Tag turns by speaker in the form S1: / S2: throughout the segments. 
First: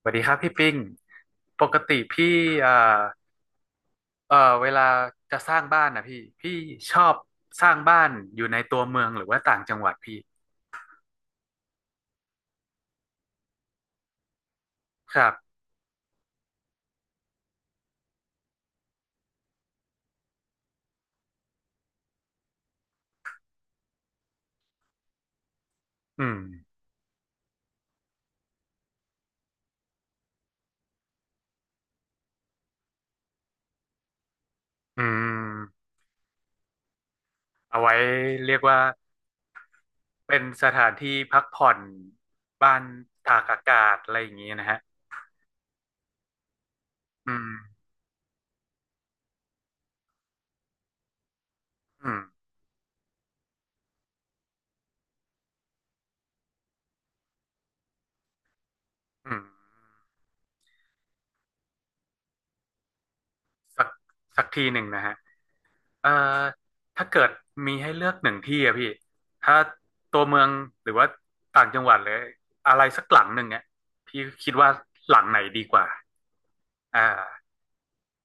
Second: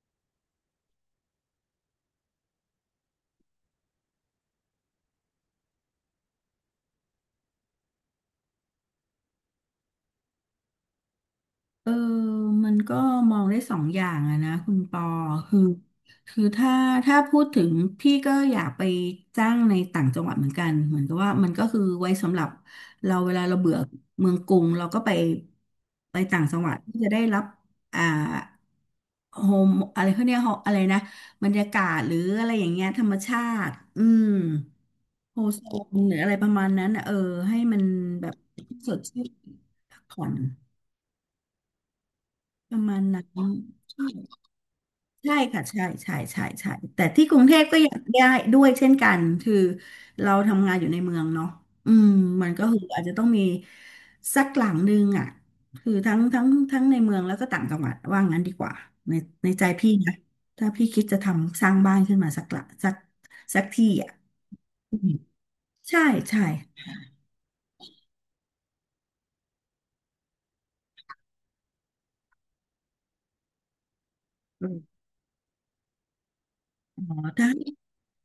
S1: สวัสดีครับพี่ปิ้งปกติพี่เอ่อเอ่อเวลาจะสร้างบ้านนะพี่ชอบสร้างบ้านอยู่ในตัวเมืองหรือว่าต่างจังหวัดพี่
S2: เออมันก็มองได้สองอย่างอะนะคุณปอ
S1: ครับ
S2: คือคือถ้าพูดถึงพี่ก็อยากไปจ้างในต่างจังหวัดเหมือนกันเหมือนกับว่ามันก็คือไว้สำหรับเราเวลาเราเบื่อเมืองกรุงเราก็ไป
S1: อืม
S2: ต่างจังหวัดที่จะได้รับอ่าโฮมอะไรเขาเนี่ยก home อะไรนะบรรยากาศหรืออะไรอย่างเงี้ยธรรมชาติอืม
S1: อื
S2: โฮโซ
S1: ม
S2: นหรืออะไรประมาณนั้นอะให้มั
S1: เอา
S2: น
S1: ไว้
S2: แบบ
S1: เรียกว่า
S2: สดชื่นพักผ่อน
S1: เป็นสถานที่พักผ่อน
S2: ป
S1: บ้าน
S2: ระมาณนั้
S1: ตาก
S2: น
S1: อากาศอะไรอย่างนี้นะฮะ
S2: ใช่ค่ะใช่ใช่ใช่ใช่แต่ที่
S1: อื
S2: กรุง
S1: ม
S2: เทพก็อยากได้ด้วยเช่นกันคือเราทำงานอยู่ในเมืองเนาะอืม
S1: อืม
S2: มันก็คืออาจจะต้องมีสักหลังนึงอ่ะคือทั้งในเมืองแล้วก็ต่างจังหวัดว่างั้นดีกว่าใน
S1: อืม
S2: ในใจพี่นะถ้าพี่คิดจะทำสร้างบ้านขึ้นมาสักหลังสัก
S1: สั
S2: ที่
S1: ก
S2: อ่ะ
S1: สักทีหนึ่ง
S2: อื
S1: นะ
S2: ม
S1: ฮะ
S2: ใช่
S1: อ่
S2: ใช่
S1: าถ้าเกิดมีให้เลือกหนึ่งที่อะพี่ถ้าตัวเมืองหรือว่าต่างจังหวัดเลยอะไรสักหลังหนึ่งเนี่ยพี่คิดว่า
S2: อ
S1: หลังไหนดีกว่า
S2: ๋อ
S1: อ่า
S2: ถ้า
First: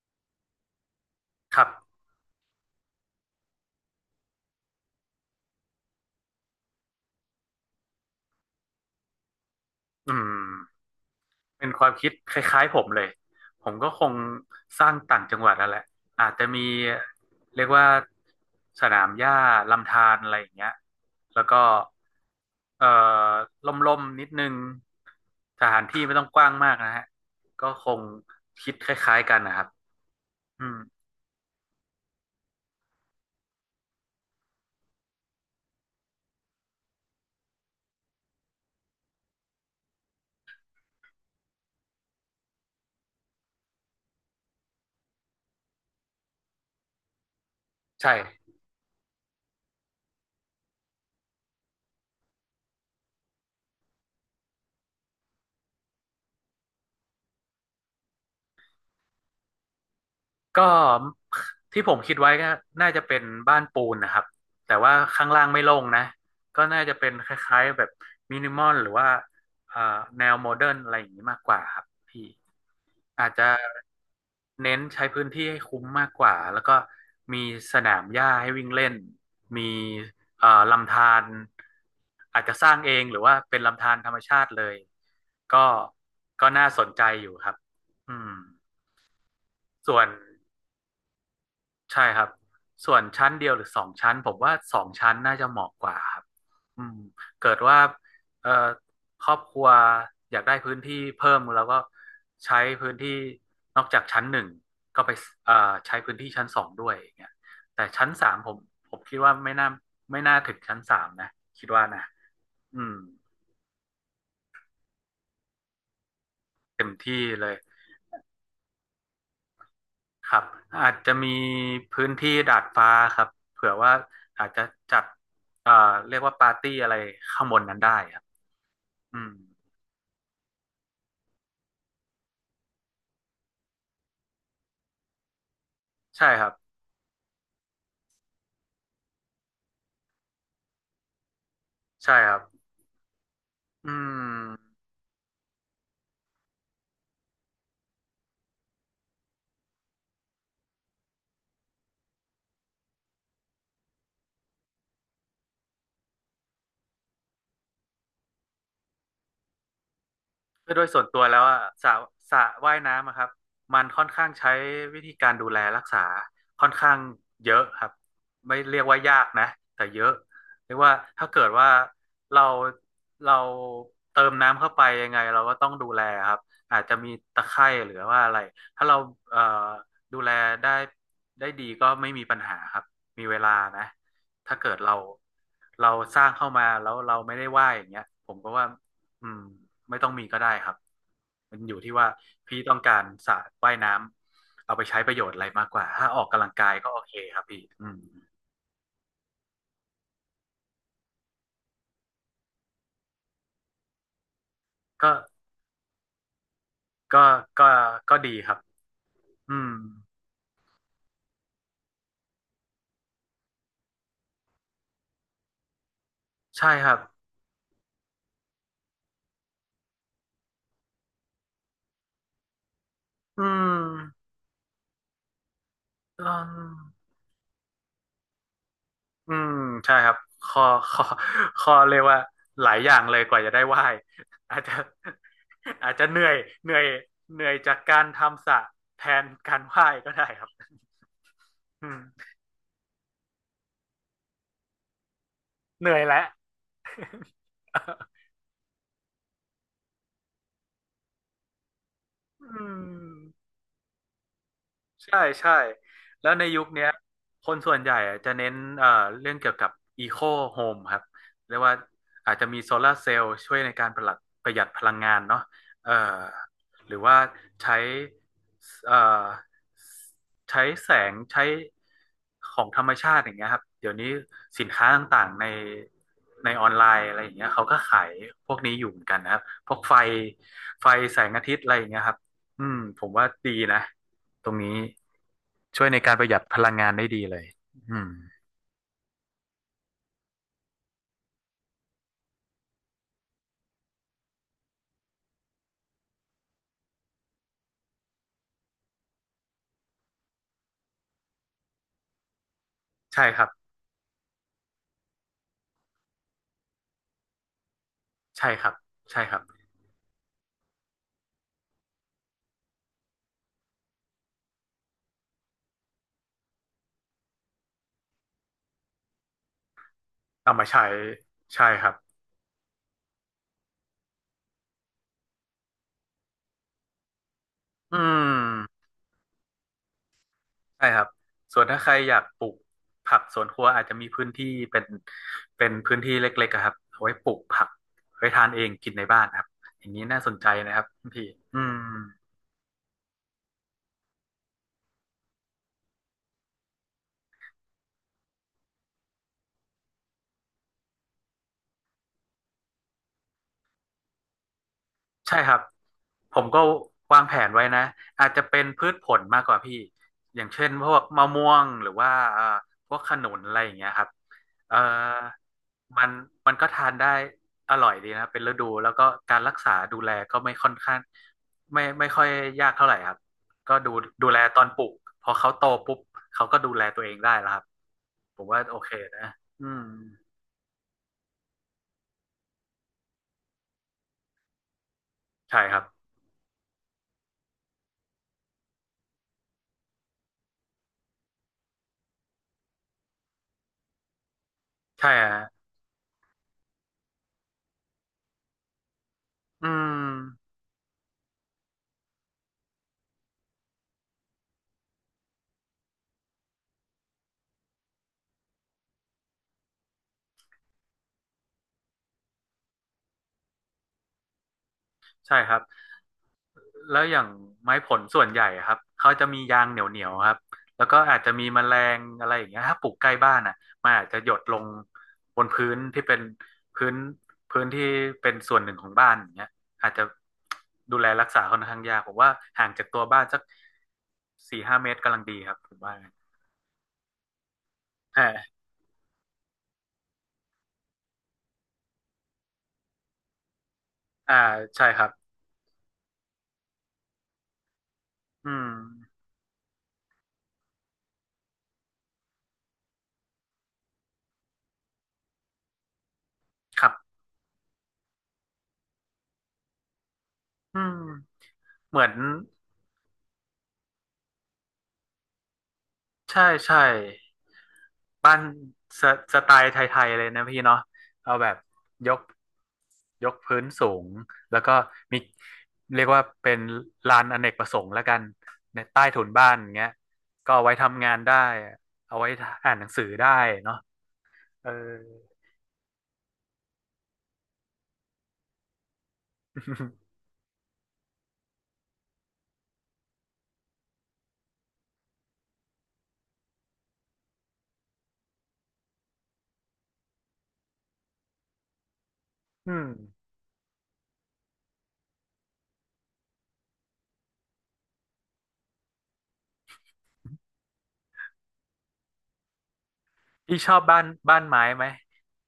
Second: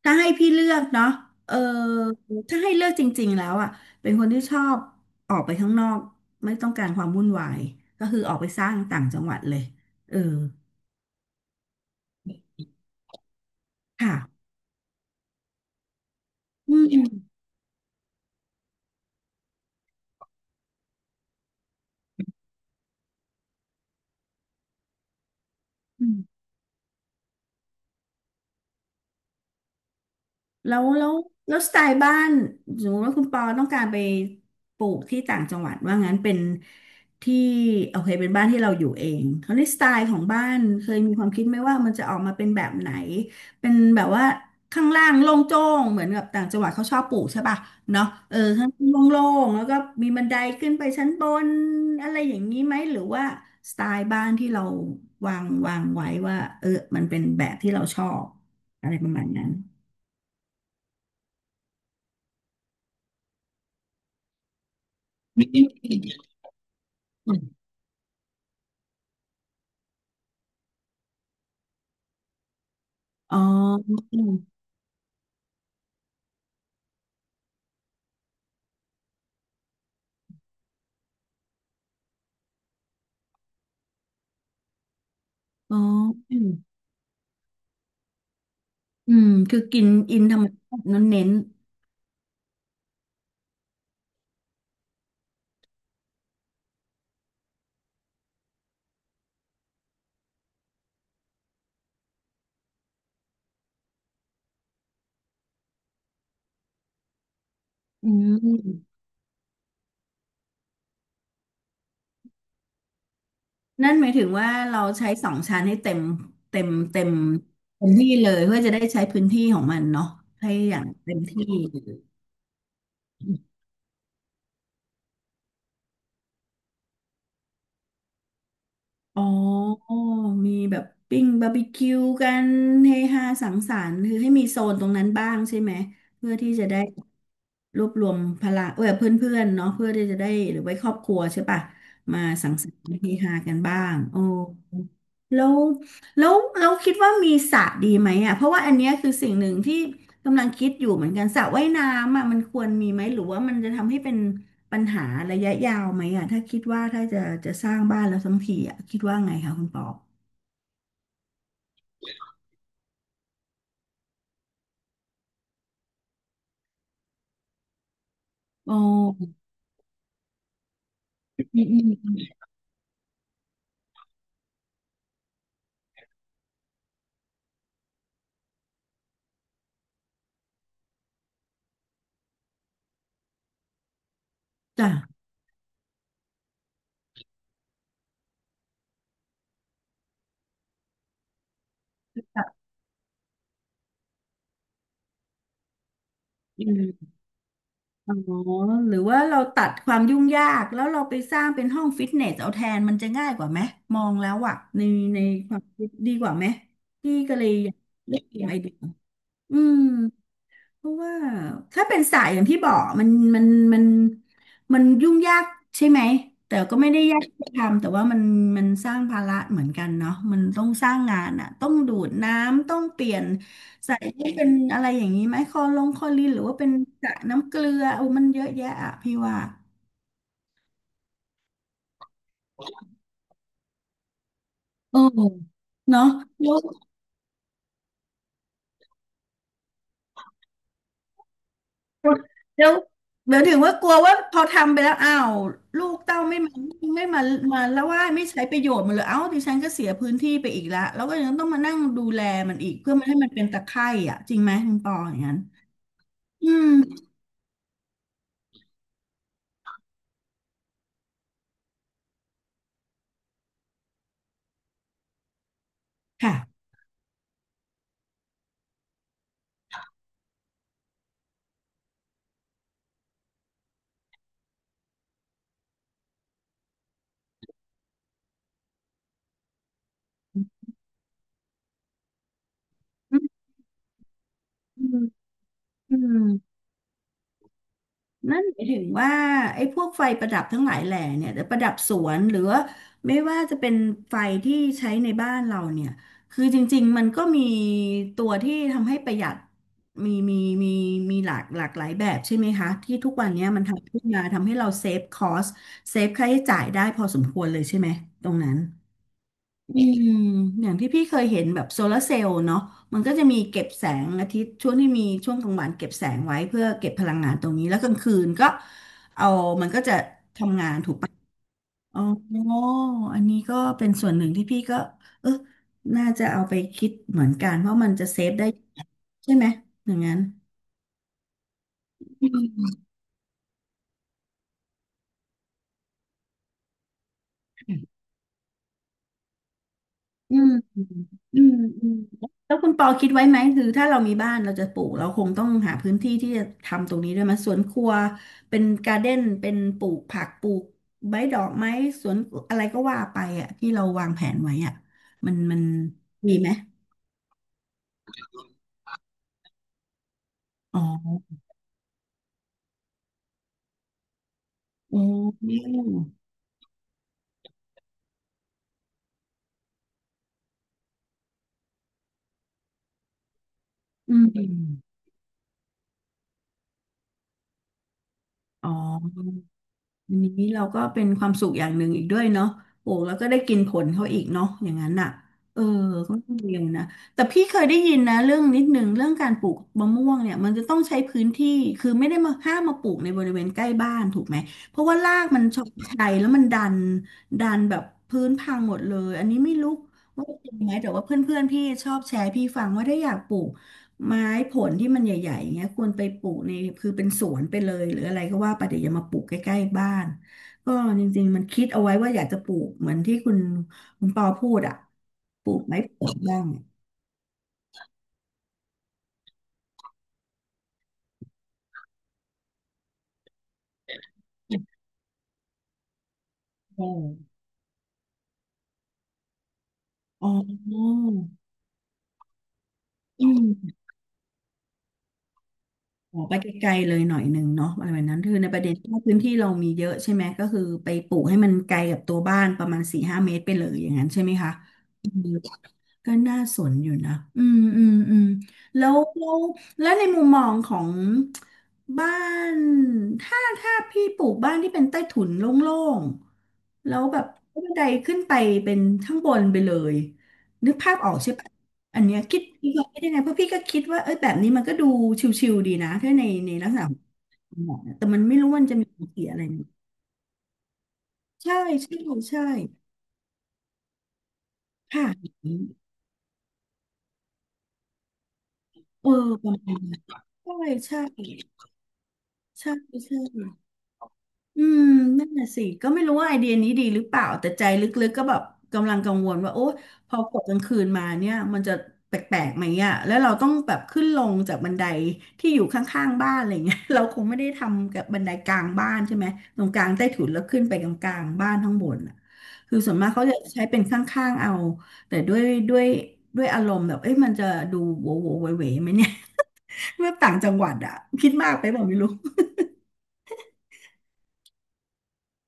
S2: ถ้าให้พี่เลือกเนาะเออ
S1: ครับ
S2: ถ้าให้เลือกจริงๆแล้วอ่ะ เป็นคนที่ชอบออกไปข้างนอกไม่ต้องการความวุ่นวายก็คือออกไปสร้างต่างจังหวัดเลย
S1: อื
S2: เออ
S1: ม เป็นความคิดคล้ายๆผมเลย ผมก็คง
S2: ค่ะ
S1: สร้างต่างจังหวัดนั่นแหละอาจจะมี
S2: อืมอ
S1: เรียกว่าสนามหญ้าลำธารอะไรอย่างเงี้ยแล้วก็เอ่อล่มๆนิดนึงสถานที่
S2: ื
S1: ไม่ต้องก
S2: ม
S1: ว้างมากนะฮะก็คงคิดคล้ายๆกันนะครับอื
S2: แล้
S1: ม
S2: วแล้วแล้วสไตล์บ้านสมมติว่าคุณปอต้องการไปปลูกที่ต่างจังหวัดว่างั้นเป็นที่โอเคเป็นบ้านที่เราอยู่เองคราวนี้สไตล์ของบ้านเคยมีความคิดไหมว่ามันจะออกมาเป็นแบบไหนเป็นแบบว่าข้างล่างโล่งโจ้งเหมือนกับต่างจังหวัดเขาชอบปลูกใช่ป่ะเนาะเออ
S1: ใช่
S2: ข้างล่างโล่งๆแล้วก็มีบันไดขึ้นไปชั้นบนอะไรอย่างนี้ไหมหรือว่าสไตล์บ้านที่เราวางไว้ว่าเออมันเป็นแบบที่เราชอบอะไรประมาณนั้น
S1: ก็ที่ผมคิดไว้ก็น่าจะเป็นบ้านปูนนะครับแต่ว่าข้างล่างไม่โล่งนะก็น่าจะเป็นคล้ายๆแบบมินิมอลหรือว่าเอ่อแนวโมเดิร์นอะไรอย่างนี้มากกว่าครับพี่อาจ
S2: อ๋
S1: จะ
S2: อ
S1: เน้นใช้พื้นที่ให้คุ้มมากกว่าแล้วก็มีสนามหญ้าให้วิ่งเล่นมีลำธารอาจจะสร้างเองหรือว่าเป็นลำธารธรรมชาติเลยก็
S2: อ๋ออื
S1: ก็
S2: ม
S1: น่าสนใจอยู่ครับอืม
S2: อืมคือกิน
S1: ส่วน
S2: อินธรรมชาตินั้นเน้น
S1: ใช่ครับส่วนชั้นเดียวหรือสองชั้นผมว่าสองชั้นน่าจะเหมาะกว่าครับอืมเกิดว่าเอ่อครอบครัวอยากได้พื้นที่เพิ่มแล้วก็ใช้พื้นที่นอกจากชั้นหนึ่งก็ไปเอ่อใช้พื้นที่ชั้นสองด้วยอย่างเงี้ยแต่
S2: ๆ
S1: ชั้
S2: อื
S1: นสามผม
S2: ม
S1: ผมคิดว่าไม่น่าถึงชั้นสามนะคิดว่านะอืม
S2: นั่นหมายถึงว่าเราใช้สองชั้นให้เต็มเต็ม
S1: เต็ม
S2: เต็ม
S1: ที่เลย
S2: เต็มที่เลยเพื่อจะได้ใช้พื้นที่ของมันเนาะ
S1: ครับ
S2: ให้อย่าง
S1: อาจจะ
S2: เต็ม
S1: มี
S2: ที่
S1: พื้นที่ดาดฟ้าครับเผื่อว่าอาจจะจัดเอ่อเรียกว่าปาร์ตี้อะไรข้างบนนั้นได้ครับอื
S2: อ๋อ
S1: ม
S2: มีแบบปิ้งบาร์บีคิวกันเฮฮาสังสรรค์คือให้มีโซนตรงนั้นบ้างใช่ไหม
S1: ใช่
S2: เพื่อ
S1: ครั
S2: ที่
S1: บ
S2: จะได้รวบรวมพลังเออเพื่อนๆเนาะเพื่อที่จะได้หรือไว้ครอบครัวใช่ปะ
S1: ใช่
S2: มา
S1: ครับ
S2: สังสรรค์เฮฮากันบ้า
S1: อื
S2: งโอ้
S1: ม
S2: แล้วแล้วคิดว่ามีสระดีไหมอ่ะเพราะว่าอันเนี้ยคือสิ่งหนึ่งที่กำลังคิดอยู่เหมือนกันสระว่ายน้ำอ่ะมันควรมีไหมหรือว่ามันจะทำให้เป็น ปัญหาระยะยาวไหมอ่ะถ้าคิดว่าถ้าจะสร้างบ้านแล้วทั้งทีอ่ะคิดว่าไงคะคุณปอ
S1: คือโดยส่วนตัวแล้วอะสระว่ายน้ำอะครับมันค่อนข้างใช้วิธีการดูแลรักษาค่อนข้างเยอะครับไม่
S2: โอ๋อ
S1: เรียกว่ายากนะแต่เยอะเรียกว่าถ้าเกิด
S2: ืม
S1: ว่า
S2: อืม
S1: เราเราเติมน้ำเข้าไปยังไงเราก็ต้องดูแลครับอาจจะมีตะไคร่หรือว่าอะไรถ้าเราเอ่อดูแลได้ได้ดีก็ไม่มีปัญหาครับมีเวลานะถ้าเกิด
S2: จ้ะ
S1: เราสร้างเข้ามาแล้วเราไม่ได้ว่ายอย่างเงี้ยผมก็ว่า อืมไม่ต้องมีก็ได้ครับมันอยู่ที่ว่าพี่
S2: จ้ะ
S1: ต้องการสระว่ายน้ำเอาไปใช้ประโยชน์อะไรมากกว่า ถ้าออกกำลัง
S2: อื
S1: กายก็โอ
S2: ม
S1: เคครับพี่อืม
S2: อ๋อหรือว่าเราตัดความยุ่งยากแล้วเราไปสร้างเป็นห้องฟิตเนสเอาแทนมันจะง่ายกว่าไหมมองแล้วอ่ะใน
S1: ก็
S2: ในความคิดดีกว่าไหมพี่
S1: ก็
S2: ก็เลย
S1: ก็
S2: อยาก
S1: ก็
S2: ได้
S1: ดีค
S2: ไอ
S1: รับ
S2: เดียอื
S1: อืม
S2: ม เพราะว่าถ้าเป็นสายอย่างที่บอกมันมันมันยุ่งยากใช่ไหมแต่
S1: ใช่
S2: ก็
S1: ค
S2: ไม่
S1: รับ
S2: ได้ยากที่จะทำแต่ว่ามันสร้างภาระเหมือนกันเนาะมันต้องสร้างงานอ่ะต้องดูดน้ำต้องเปลี่ยน
S1: อื
S2: ใส่ให้
S1: ม
S2: เป็นอะไรอย่างนี้ไหมคอลงคอลิ
S1: อื
S2: นหรือว่าเป็นส
S1: ม
S2: ระน้ำเกลือโอ้มันเยอะแยะอ่ะพี่
S1: อื
S2: ว่า
S1: มใช่ครับข้อข้อข้อเรียกว่าหลายอย่างเลยกว่าจะได้ไหว่ายอาจจะ
S2: เออ
S1: อาจ
S2: เนาะ
S1: จะเหนื่อย
S2: แล้ว
S1: เหนื่อยเหนื่อยจากการทำสระแทนการไหว่ายก็ได้ครับอืม
S2: แล้วเดี๋ยวถึงว่ากลัวว่าพอทำไปแล้วอ้าวลู
S1: เหนื่
S2: ก
S1: อย
S2: เต้า
S1: แล้ว
S2: ไม่มาไม่มามาแล้วว่าไม่ใช้ประโยชน์มันเลยเอ้าดิฉันก็เสียพื้นที่ไปอีกละแล้วก็ยังต้องมานั่งดูแล
S1: อื
S2: มันอีกเพื่อ
S1: ม
S2: ไม่ให้มันเป็นตะไคร่อ่ะจริงไหมคุณปออ
S1: ใช่
S2: ย่างนั้น
S1: ใช่แล้วใน
S2: อื
S1: ยุค
S2: ม
S1: เนี้ยคนส่วนใหญ่อะจะเน้นเรื่องเกี่ยวกับอีโคโฮมครับเรียกว่าอาจจะมีโซลาร์เซลล์ช่วยในการประหยัดพลังงานเนาะเอ่อ
S2: ค่ะ
S1: หรือว่าใช้เอ่อใช้แสงใช้ของธรรมชาติอย่างเงี้ยครับเดี๋ยวนี้สินค้าต่างๆในออนไลน์อะไรอย่างเงี้ยเขาก็ขายพวกนี้อยู่เหมือนกันนะครับพวกไฟแสงอาทิตย์อะไรอย่างเงี้ยครับอืมผม
S2: อื
S1: ว่า
S2: ม
S1: ดีนะ ตรงนี้ช่วย
S2: อื
S1: ในการประหยัด
S2: ม
S1: พลังงานได้ดีเลยอืม
S2: นั่นหมายถึงว่าไอ้พวกไฟประดับทั้งหลายแหล่เนี่ยแต่ประดับสวนหรือว่าไม่ว่าจะเป็นไฟที่ใช้ในบ้านเราเนี่ยคือจริงๆมันก็มีตัวที่ทำให้ประหยัดมีมีมีมีหลากหลากหลายแบบใช่ไหมคะที่ทุก
S1: ใช่
S2: วัน
S1: ค
S2: เนี้
S1: รั
S2: ย
S1: บ
S2: มันทำขึ้นมาทำให้เราเซฟคอสเซฟค่าใช้จ่ายได้พอสมควรเลยใช่ไหมตรง
S1: ใช่
S2: นั้น
S1: ครับ ใช่ครับ
S2: อืมอย่างที่พี่เคยเห็นแบบโซลาร์เซลล์เนาะมันก็จะมีเก็บแสงอาทิตย์ช่วงที่มีช่วงกลางวันเก็บแสงไว้เพื่อเก็บพลังงานตรงนี้แล้วกลางคืนก็เอามันก็จะ
S1: เอา
S2: ทำ
S1: มา
S2: งาน
S1: ใช้
S2: ถูก
S1: ใช่ครับ
S2: อ๋ออันนี้ก็เป็นส่วนหนึ่งที่พี่ก็เออน่าจะเอาไปคิดเหมือนกันเพราะมัน
S1: อื
S2: จะเซฟได้
S1: ม
S2: ใช่ไหมอย่างนั้น
S1: ใช่ครับ ส่วนถ้าใครอยากปลูกผักสวนครัวอาจจะมีพื้นที่เป็นเป็นพื้นที่เล็กๆอะครับเอาไว้ปลูกผักไว้ทานเองกินในบ้านครับอย่างนี้น่าสน
S2: อื
S1: ใจ
S2: ม
S1: นะค
S2: อื
S1: รับคุณพี่
S2: ม
S1: อื
S2: อืม
S1: ม
S2: แล้วคุณปอคิดไว้ไหมคือถ้าเรามีบ้านเราจะปลูกเราคงต้องหาพื้นที่ที่จะทำตรงนี้ด้วยไหมสวนครัวเป็นการ์เด้นเป็นปลูกผักปลูกใบดอกไม้สวนอะไรก็ว่าไปอ่ะที่เราวางแผนไว้อ่ะมั
S1: ใช่
S2: น
S1: ค
S2: มั
S1: รับ
S2: น
S1: ผ
S2: มี
S1: ม
S2: ไหม
S1: ก็วางแผนไว้นะอาจจะเป็นพืชผลมากกว่าพี่อย่างเช่น
S2: อ๋อ
S1: พวกมะม่วงหรือว่าพวกขนุนอะไรอย่างเงี้ยครับเอ่อ
S2: อ๋อ
S1: มันมันก็ทานได้อร่อยดีนะเป็นฤดูแล้วก็การรักษาดูแลก็ไม่ค่อนข้างไม่ค่อยยากเท่าไหร่ครับก็ดู
S2: อื
S1: ดูแลตอนปลูก
S2: ม
S1: พอเขาโตปุ๊บเขาก็ดูแลตัวเองได้แล้วครับผมว่า
S2: อ๋
S1: โอเคนะ
S2: อ
S1: อืม
S2: อันนี้เราก็เป็นความสุขอย่างหนึ่งอีกด้วยเนาะโอ้แล้วก็ได้กินผลเขาอีกเนาะอย่างนั้นอ่ะ
S1: ใช่
S2: เออ
S1: ครับ
S2: ก็ต้องเรยวนะแต่พี่เคยได้ยินนะเรื่องนิดหนึ่งเรื่องการปลูกมะม่วงเนี่ยมันจะต้องใช้พื้นที่คือไม่ได้มาห้ามมาปลูกในบริเวณใกล้บ้านถูกไหมเพราะว่า
S1: ใช่
S2: ราก
S1: ฮะ
S2: มันชอบชัยแล้วมันดันดันแบบพื้นพังหมดเลยอันนี้ไม่
S1: อื
S2: รู้ว่าจ
S1: ม
S2: ริงไหมแต่ว่าเพื่อนๆพี่ชอบแชร์ให้พี่ฟังว่าถ้าอยากปลูก ไม้ผลที่มันใหญ่ๆอย่างเงี้ยควรไปปลูกในคือเป็นสวนไปเลยหรืออะไรก็ว่าไปแต่อย่ามาปลูกใกล้ๆบ้านก็จริงๆมันคิดเอาไว้ว่าอยากจะปลูกเหมือนที่คุณปอพูดอ่ะ
S1: ใช่
S2: ป
S1: ค
S2: ลู
S1: รับ
S2: กไม้ผลบ้าง
S1: แล้วอย่างไม้ผลส่วนใหญ่อะครับเขาจะมียางเหนียวๆครับแล้วก็อาจจะมีแมลงอะไรอย่างเงี้ยถ้าปลูกใกล้บ้านอ่ะมันอาจจะหยดลงบนพื้นที่เป็นพื้
S2: โ
S1: นพื้นที่เป็นส่วนหนึ่งของบ้านอย่างเงี้ยอาจจะ
S2: ออ๋
S1: ดู
S2: อ
S1: แลรักษาค่อนข้างยากผมว่าห่างจากตัวบ้า
S2: อื
S1: นสัก
S2: ม
S1: สี่ห้าเมตรกำลังดีครับผมว่า
S2: ขอไปไกลๆเลยหน่อยหนึ่งเนาะอะไรแบบนั้นคือในป
S1: อ่า
S2: ระเด็นที่ว่าพื้นที่เรามีเยอะใช่ไหมก็คือไปปลูกให้มันไกลกับตัวบ้านประมาณสี่ห้าเมตรไปเลยอย่างนั้นใช่ไหม
S1: อ่า
S2: คะ
S1: ใช่ครั
S2: อื
S1: บ
S2: ม ก็น่าสนอยู่นะอืมอืมอืม
S1: อืม
S2: แล้วแล้วในมุมมองของบ้าน ถ้าพี่ปลูกบ้านที่เป็นใต้ถุนโล่ง
S1: ค
S2: ๆ
S1: รับ
S2: แล้วแบบบันไดขึ้นไปเป็นข้างบนไปเลยนึก
S1: อื
S2: ภา
S1: ม
S2: พออกใช่ปะ
S1: เห
S2: อั
S1: มื
S2: น
S1: อน
S2: เนี้ยคิดพี่ก็คิดยังไงเพราะพี่ก็คิดว่าเอ้ยแบบนี้มันก็ดูชิวๆดีนะถ้าใน
S1: ใช่
S2: ในลักษ
S1: ใช่
S2: ณะของหมอนะแต่มัน
S1: บ้า
S2: ไม่
S1: น
S2: รู้ว่ามันจะมีผ
S1: ส
S2: ลเสีย
S1: ส
S2: อะไร
S1: ไต
S2: ไหม
S1: ล์ไทยๆเลยนะพี่เนาะเอาแบ
S2: ใช่
S1: บ
S2: ใช่
S1: ยก
S2: ใช่
S1: ยกพื้นสูงแล้วก็มี
S2: ค่ะ
S1: เรียกว่าเป็นลานอเนกประสงค์แล้วกันในใต้
S2: เออ
S1: ถุน
S2: ป
S1: บ้าน
S2: ระ
S1: อย่า
S2: มา
S1: ง
S2: ณ
S1: เงี้ย
S2: นั้น
S1: ก็เอา
S2: ใช่
S1: ไว้
S2: ใช
S1: ทำงานได้
S2: ่
S1: เอาไว้
S2: ใช่
S1: อ่านหนังสือ
S2: ใช่
S1: ได้เนาะ
S2: อื
S1: เออ
S2: มนั่นแหละสิก็ไม่รู้ว่าไอเดียนี้ดีหรือเปล่า แต่ใจลึกๆก็แบบกำลังกังวลว่าโอ๊ยพอ กดกลางคืนมาเนี่ยมันจะแปลกๆไหมอ่ะแล้วเราต้องแบบขึ้นลงจากบันไดที่อยู่ข้างๆบ้านอะไรเงี้ย เราคงไม่ได้ทำกับบันไดกลางบ้านใช่ไหมตรงกลางใต้ถุนแล้วขึ้นไปกลางๆบ้านข้างบนอ่ะ
S1: อื
S2: คือ
S1: ม
S2: ส่วนมากเขาจะใช้เป็นข้างๆเอาแต่ด้วยด้วยอารมณ์แบบเอ้ยมันจะดูโวโวเวเวไหมเนี่ย เมื่อต่างจังหวัดอ่ะคิดมากไปบอกไม่รู้
S1: พี่ชอบบ้านไม้ไหม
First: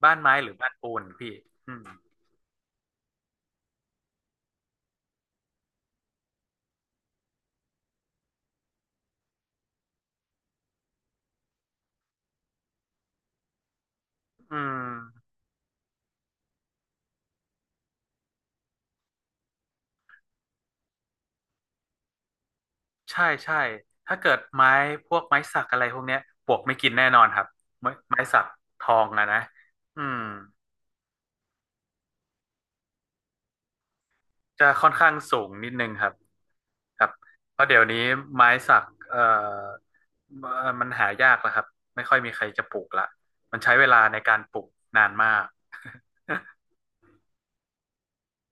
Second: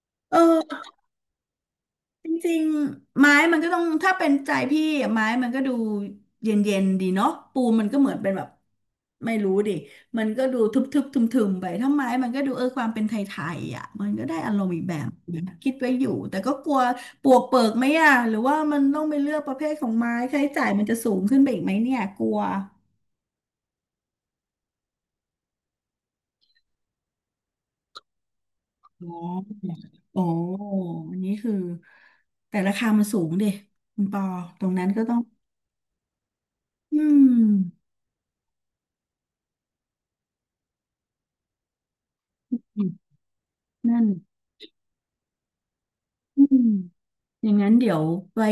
S1: บ้านไม้หรือบ้าน
S2: เออ
S1: ปูนพี่อืม
S2: จริงๆไม้มันก็ต้องถ้าเป็นใจพี่อะไม้มันก็ดูเย็นๆดีเนาะปูนมันก็เหมือนเป็นแบบไม่รู้ดิมันก็ดูทึบๆทึมๆไปถ้าไม้มันก็ดูเออความเป็นไทยๆอ่ะมันก็ได้อาร
S1: อื
S2: มณ์อีกแบบ
S1: ม
S2: นะคิดไว้อยู่แต่ก็กลัวปวกเปิกไหมอ่ะหรือว่ามันต้องไปเลือกประเภทของไม้ค่าใช้จ่ายมันจะสูงขึ้นไปอีกไหมเนี่ยกลัว
S1: ใช่ใช่ถ้าเกิดไม้พวกไม้สักอะไรพวกเนี้ยปลวกไม่กินแน่นอนครับไม้สักทอง
S2: อ๋อ
S1: อะนะอืม
S2: โอ้อันนี้คือแต่ราคามันสูงดิคุณปอต
S1: จะ
S2: รงนั้
S1: ค่อ
S2: น
S1: น
S2: ก็
S1: ข้าง
S2: ต้อง
S1: สูงนิดนึงครับ
S2: อื
S1: ครับ
S2: ม
S1: เพราะเดี๋ยวนี้ไม้สักมันหายากแล้วครับไม่ค่อยมีใครจะปลูกละมันใช้เวลา
S2: นั่น
S1: ในการปลูกนานมาก
S2: อืม อย่างนั้นเดี๋ยวไว้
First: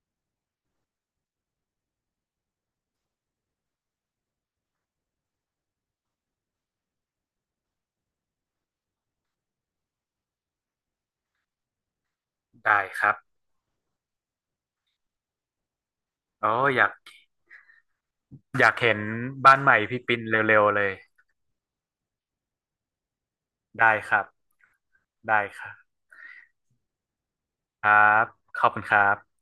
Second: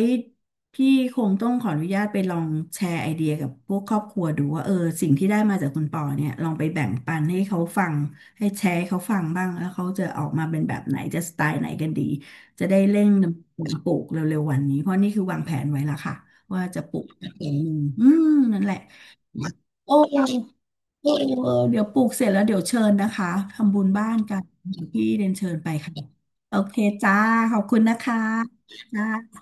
S2: พี่คงต้องขออนุญาตไปลองแชร์ไอเดียกับพวกครอบครัวดูว่าเออสิ่งที่ได้มาจากคุณปอเนี่ยลองไปแบ่งปันให้เขาฟังให้แชร์ให้เขาฟังบ้างแล้วเขาจะออกมาเป็นแบบไหนจะสไตล์ไหนกันดีจะได้
S1: ได้
S2: เร่
S1: ค
S2: ง
S1: รับ
S2: ดำเนินการปลูกเร็วๆวันนี้เพราะนี่คือวางแผนไว้แล้วค่ะ
S1: โอ้
S2: ว่า
S1: อ
S2: จะ
S1: ยาก
S2: ปลูกแบบนี้อืมนั่
S1: อ
S2: น
S1: ยา
S2: แห
S1: ก
S2: ละ
S1: เห็นบ้านใหม่
S2: โอ้
S1: พี่ปินเร็วๆเลย
S2: เออเดี๋ยวปลูกเสร็จแล้วเดี๋ยวเชิญนะคะทำบุ
S1: ได้
S2: ญบ้า
S1: ค
S2: น
S1: รับ
S2: กันอย่างที่เรียน
S1: ได้
S2: เชิญ
S1: ค
S2: ไป
S1: รับ
S2: ค่ะโอเคจ้าขอบคุณ
S1: ครั
S2: นะคะ
S1: บขอบคุณครั
S2: จ้า
S1: บ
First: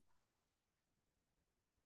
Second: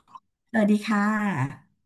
S2: สวัสดีค่ะ